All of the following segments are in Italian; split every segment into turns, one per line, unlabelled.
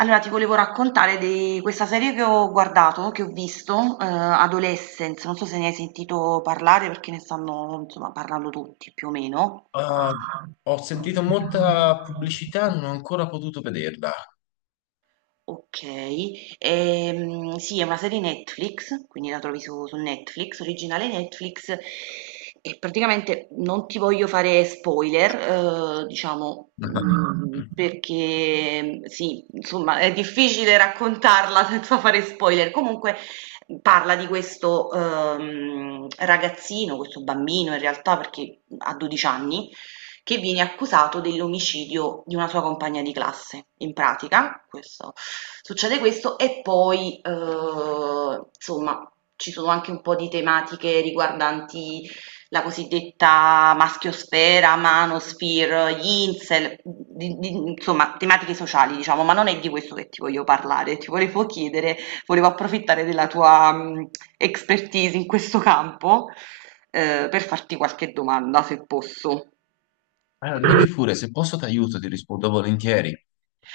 Allora, ti volevo raccontare di questa serie che ho guardato, che ho visto, Adolescence, non so se ne hai sentito parlare perché ne stanno, insomma, parlando tutti più o meno.
Ah, ho sentito molta pubblicità, non ho ancora potuto vederla.
Okay. Sì, è una serie Netflix, quindi la trovi su Netflix, originale Netflix, e praticamente non ti voglio fare spoiler, diciamo, perché sì, insomma, è difficile raccontarla senza fare spoiler. Comunque, parla di questo, ragazzino, questo bambino in realtà perché ha 12 anni, che viene accusato dell'omicidio di una sua compagna di classe. In pratica, succede questo e poi, insomma, ci sono anche un po' di tematiche riguardanti la cosiddetta maschiosfera, manosphere, gli incel, insomma, tematiche sociali, diciamo, ma non è di questo che ti voglio parlare, ti volevo chiedere, volevo approfittare della tua expertise in questo campo, per farti qualche domanda, se posso.
Allora, dimmi pure, se posso ti aiuto, ti rispondo volentieri.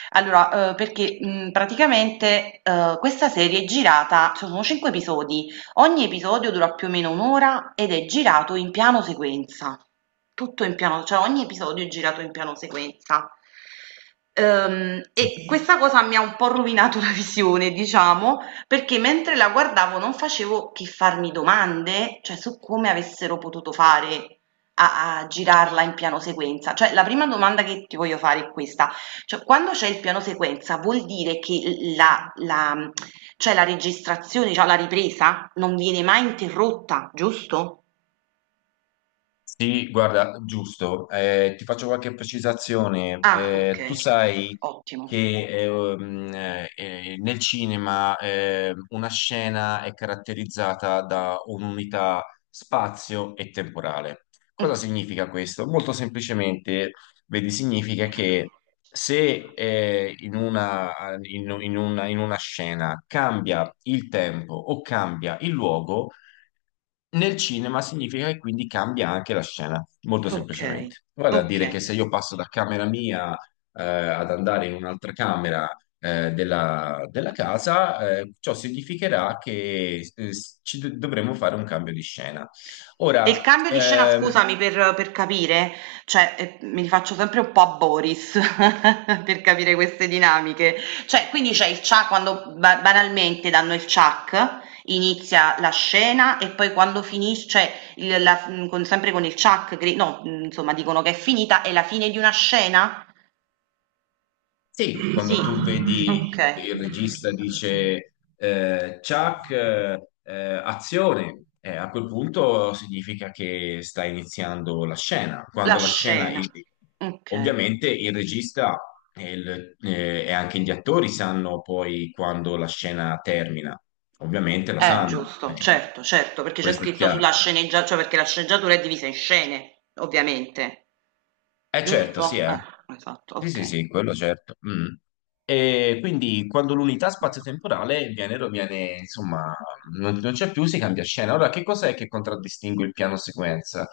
Allora, perché, praticamente, questa serie è girata so sono 5 episodi, ogni episodio dura più o meno 1 ora ed è girato in piano sequenza. Tutto in piano cioè ogni episodio è girato in piano sequenza. E questa cosa mi ha un po' rovinato la visione, diciamo, perché mentre la guardavo non facevo che farmi domande, cioè su come avessero potuto fare a girarla in piano sequenza. Cioè la prima domanda che ti voglio fare è questa: cioè, quando c'è il piano sequenza vuol dire che cioè la registrazione, cioè la ripresa, non viene mai interrotta, giusto?
Sì, guarda, giusto. Ti faccio qualche precisazione.
Ah, ok,
Tu sai
ottimo.
che nel cinema una scena è caratterizzata da un'unità spazio e temporale. Cosa
Mm.
significa questo? Molto semplicemente, vedi, significa che se in una, in una scena cambia il tempo o cambia il luogo, nel cinema significa che quindi cambia anche la scena, molto
Ok,
semplicemente. Vale a
ok.
dire che se io passo da camera mia ad andare in un'altra camera della casa, ciò significherà che dovremo fare un cambio di scena.
E il
Ora,
cambio di scena, scusami, per capire, cioè, mi rifaccio sempre un po' a Boris per capire queste dinamiche. Cioè, quindi c'è il cia quando ba banalmente danno il ciak, inizia la scena e poi quando finis cioè con sempre con il ciak gri no, insomma dicono che è finita, è la fine di una scena?
sì,
Sì,
quando tu vedi che il
okay.
regista dice Chuck, azione, a quel punto significa che sta iniziando la scena.
La
Quando la scena,
scena. Okay.
ovviamente il regista e anche gli attori sanno poi quando la scena termina, ovviamente la sanno,
Giusto, certo, certo, perché c'è
questo è
scritto
chiaro.
sulla sceneggia cioè perché la sceneggiatura è divisa in scene, ovviamente,
Eh certo, sì,
giusto?
eh.
Esatto,
Sì,
ok,
sì, sì, quello certo. Mm. E quindi quando l'unità spazio-temporale viene, insomma, non c'è più, si cambia scena. Ora, che cos'è che contraddistingue il piano sequenza? Il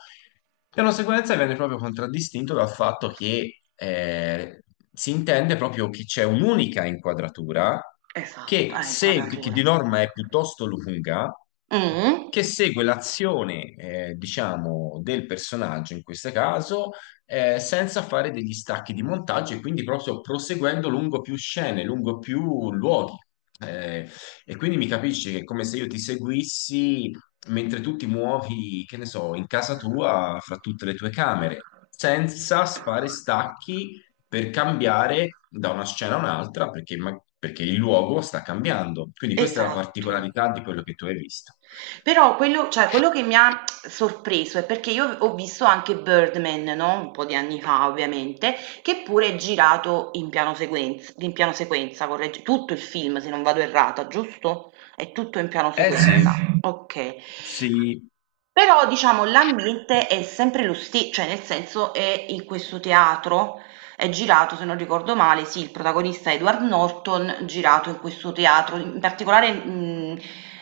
piano sequenza viene proprio contraddistinto dal fatto che si intende proprio che c'è un'unica inquadratura
esatto, ah,
che di
inquadratura.
norma è piuttosto lunga,
Mh,
che segue l'azione, diciamo, del personaggio in questo caso senza fare degli stacchi di montaggio e quindi proprio proseguendo lungo più scene, lungo più luoghi. Eh, e quindi mi capisci che è come se io ti seguissi mentre tu ti muovi, che ne so, in casa tua, fra tutte le tue camere, senza fare stacchi per cambiare da una scena a un'altra, perché, perché il luogo sta cambiando. Quindi questa è la
esatto.
particolarità di quello che tu hai visto.
Però quello, cioè, quello che mi ha sorpreso è perché io ho visto anche Birdman, no? Un po' di anni fa, ovviamente, che pure è girato in piano sequenza, corregge, tutto il film, se non vado errata, giusto? È tutto in piano
Eh sì,
sequenza. Ok.
sì.
Però diciamo l'ambiente è sempre lo stesso, cioè nel senso è in questo teatro, è girato, se non ricordo male, sì, il protagonista è Edward Norton, girato in questo teatro, in particolare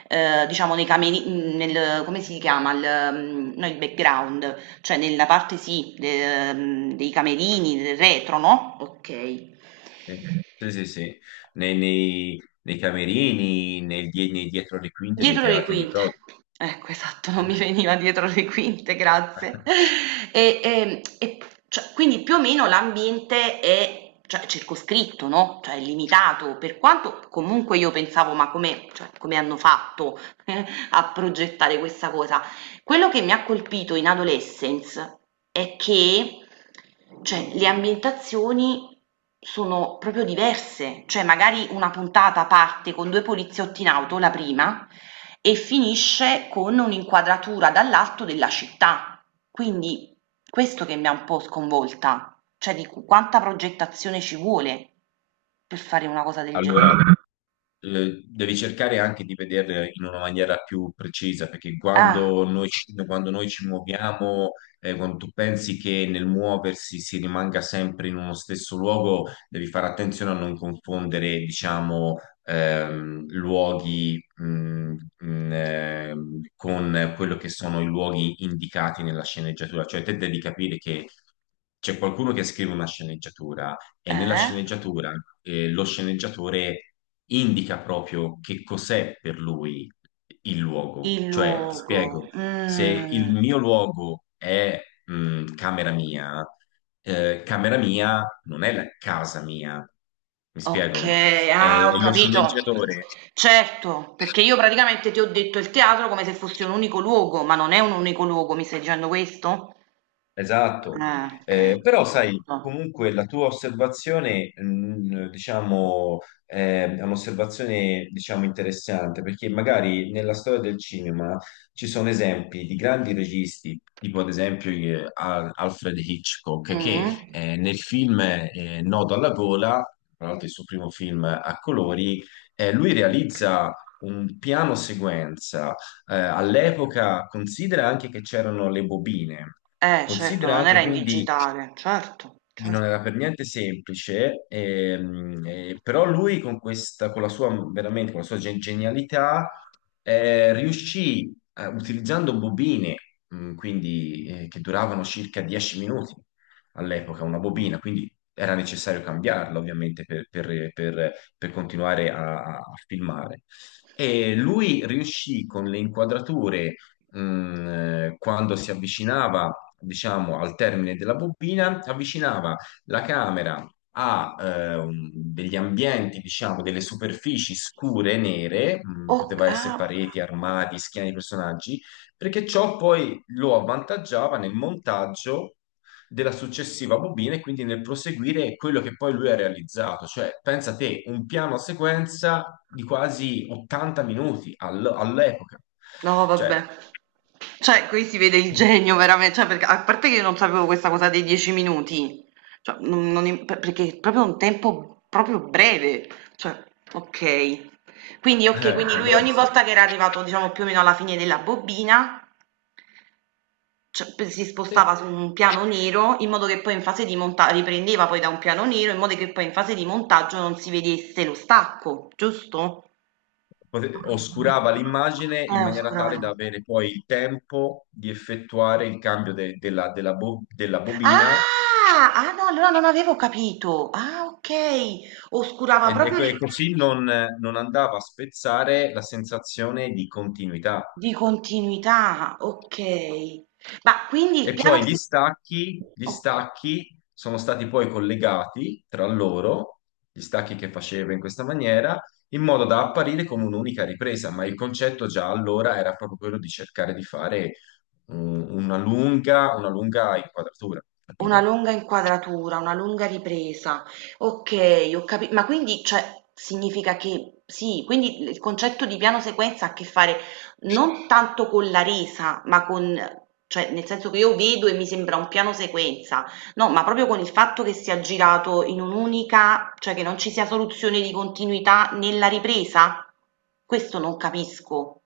diciamo nei cameri, nel, come si chiama, il, no, il background, cioè nella parte sì, dei camerini, del retro, no? Ok.
Sì, sì, sì, sì. Nei, nei camerini, nei dietro le quinte dei
Dietro le
teatri di
quinte.
prova.
Ecco, esatto, non mi veniva dietro le quinte, grazie. E cioè, quindi più o meno l'ambiente è, cioè, circoscritto, no? Cioè, è limitato, per quanto comunque io pensavo, ma come, cioè, come hanno fatto a progettare questa cosa? Quello che mi ha colpito in Adolescence è che, cioè, le ambientazioni sono proprio diverse, cioè magari una puntata parte con due poliziotti in auto, la prima, e finisce con un'inquadratura dall'alto della città. Quindi questo che mi ha un po' sconvolta, cioè quanta progettazione ci vuole per fare una cosa del
Allora,
genere.
devi cercare anche di vedere in una maniera più precisa, perché
Ah,
quando noi ci muoviamo, quando tu pensi che nel muoversi si rimanga sempre in uno stesso luogo, devi fare attenzione a non confondere, diciamo, luoghi, con quello che sono i luoghi indicati nella sceneggiatura. Cioè, te devi capire che c'è qualcuno che scrive una sceneggiatura e nella
eh?
sceneggiatura lo sceneggiatore indica proprio che cos'è per lui il luogo.
Il
Cioè, ti
luogo.
spiego, se
Mm.
il mio luogo è mh, camera mia, camera mia non è la casa mia. Mi spiego?
Okay, ah ho
Lo
capito.
sceneggiatore
Certo, perché io praticamente ti ho detto il teatro come se fosse un unico luogo, ma non è un unico luogo, mi stai dicendo questo?
esatto.
Ah, okay,
Però sai,
giusto.
comunque la tua osservazione, diciamo, è un'osservazione, diciamo, interessante, perché magari nella storia del cinema ci sono esempi di grandi registi, tipo ad esempio Alfred Hitchcock,
Mh-mh.
che nel film Nodo alla gola, tra l'altro il suo primo film a colori, lui
Oka
realizza un piano sequenza. All'epoca considera anche che c'erano le bobine,
Eh certo,
considera
non
anche
era in
quindi
digitale, certo,
che non
certo.
era per niente semplice, però lui con questa, con la sua, veramente, con la sua genialità, riuscì, utilizzando bobine, quindi, che duravano circa 10 minuti all'epoca, una
Oh,
bobina, quindi era necessario cambiarla ovviamente per, per continuare a filmare. E lui riuscì con le inquadrature mh, quando si avvicinava, diciamo, al termine della bobina, avvicinava la camera a degli ambienti, diciamo, delle superfici scure, nere,
oc
poteva essere
ah.
pareti, armadi, schiene di personaggi, perché ciò poi lo avvantaggiava nel montaggio della successiva bobina e quindi nel proseguire quello che poi lui ha realizzato. Cioè, pensa te, un piano sequenza di quasi 80 minuti all'epoca.
No vabbè.
Cioè,
Cioè, qui si vede il
eh,
genio veramente, cioè perché a parte che io non sapevo questa cosa dei 10 minuti, cioè, perché è proprio un tempo proprio breve, cioè, ok. Quindi, ok, quindi lui
allora
ogni
sì.
volta che era arrivato, diciamo, più o meno alla fine della bobina, cioè, si
Sì,
spostava su un piano nero in modo che poi in fase di montaggio, riprendeva poi da un piano nero in modo che poi in fase di montaggio non si vedesse lo stacco, giusto?
Oscurava l'immagine in maniera tale da
Oscurava.
avere poi il tempo di effettuare il cambio della della bobina
Ah! Ah no, allora non avevo capito. Ah okay, oscurava
e,
proprio di
e così non andava a spezzare la sensazione di continuità.
continuità, okay. Ma quindi il
E
piano
poi
si
gli
oka
stacchi sono stati poi collegati tra loro, gli stacchi che faceva in questa maniera, in modo da apparire come un'unica ripresa, ma il concetto già allora era proprio quello di cercare di fare una lunga inquadratura,
una
capito?
lunga inquadratura, una lunga ripresa. Okay, ho capi ma quindi cioè, significa che sì, quindi il concetto di piano sequenza ha a che fare non tanto con la resa, ma con, cioè, nel senso che io vedo e mi sembra un piano sequenza, no, ma proprio con il fatto che sia girato in un'unica, cioè, che non ci sia soluzione di continuità nella ripresa? Questo non capisco.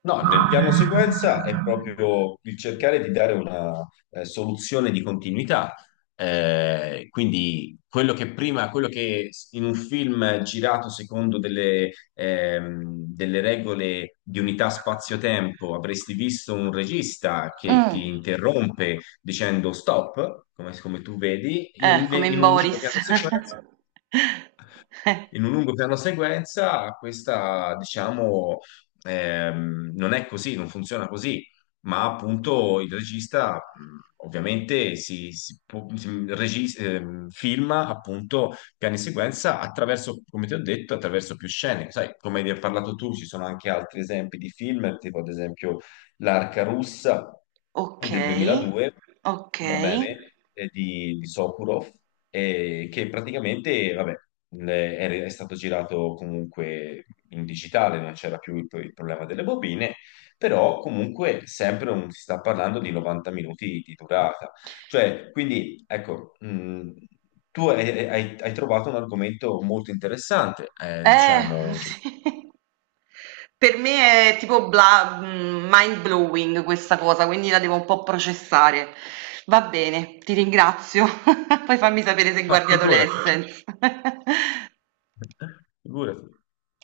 No, nel piano sequenza è proprio il cercare di dare una soluzione di continuità. Quindi quello che prima, quello che in un film girato secondo delle, delle regole di unità spazio-tempo avresti visto un regista che ti
Mh.
interrompe dicendo stop, come, come tu vedi, in,
Come in
in un nuovo
Boris.
piano sequenza, in un lungo piano sequenza, questa, diciamo, non è così, non funziona così, ma appunto il regista ovviamente filma appunto piani sequenza attraverso, come ti ho detto, attraverso più scene. Sai, come ne hai parlato tu, ci sono anche altri esempi di film, tipo ad esempio L'Arca russa del
Okay,
2002, va
okay.
bene, di Sokurov, che praticamente, vabbè, è stato girato comunque in digitale, non c'era più il problema delle bobine, però comunque sempre si sta parlando di 90 minuti di durata. Cioè, quindi, ecco, tu hai, hai trovato un argomento molto interessante,
Eh,
diciamo.
sì. Per me è tipo bla mind blowing questa cosa, quindi la devo un po' processare. Va bene, ti ringrazio. Poi fammi sapere se
Ma
guardi Figurati.
figurati,
Adolescence.
figurati.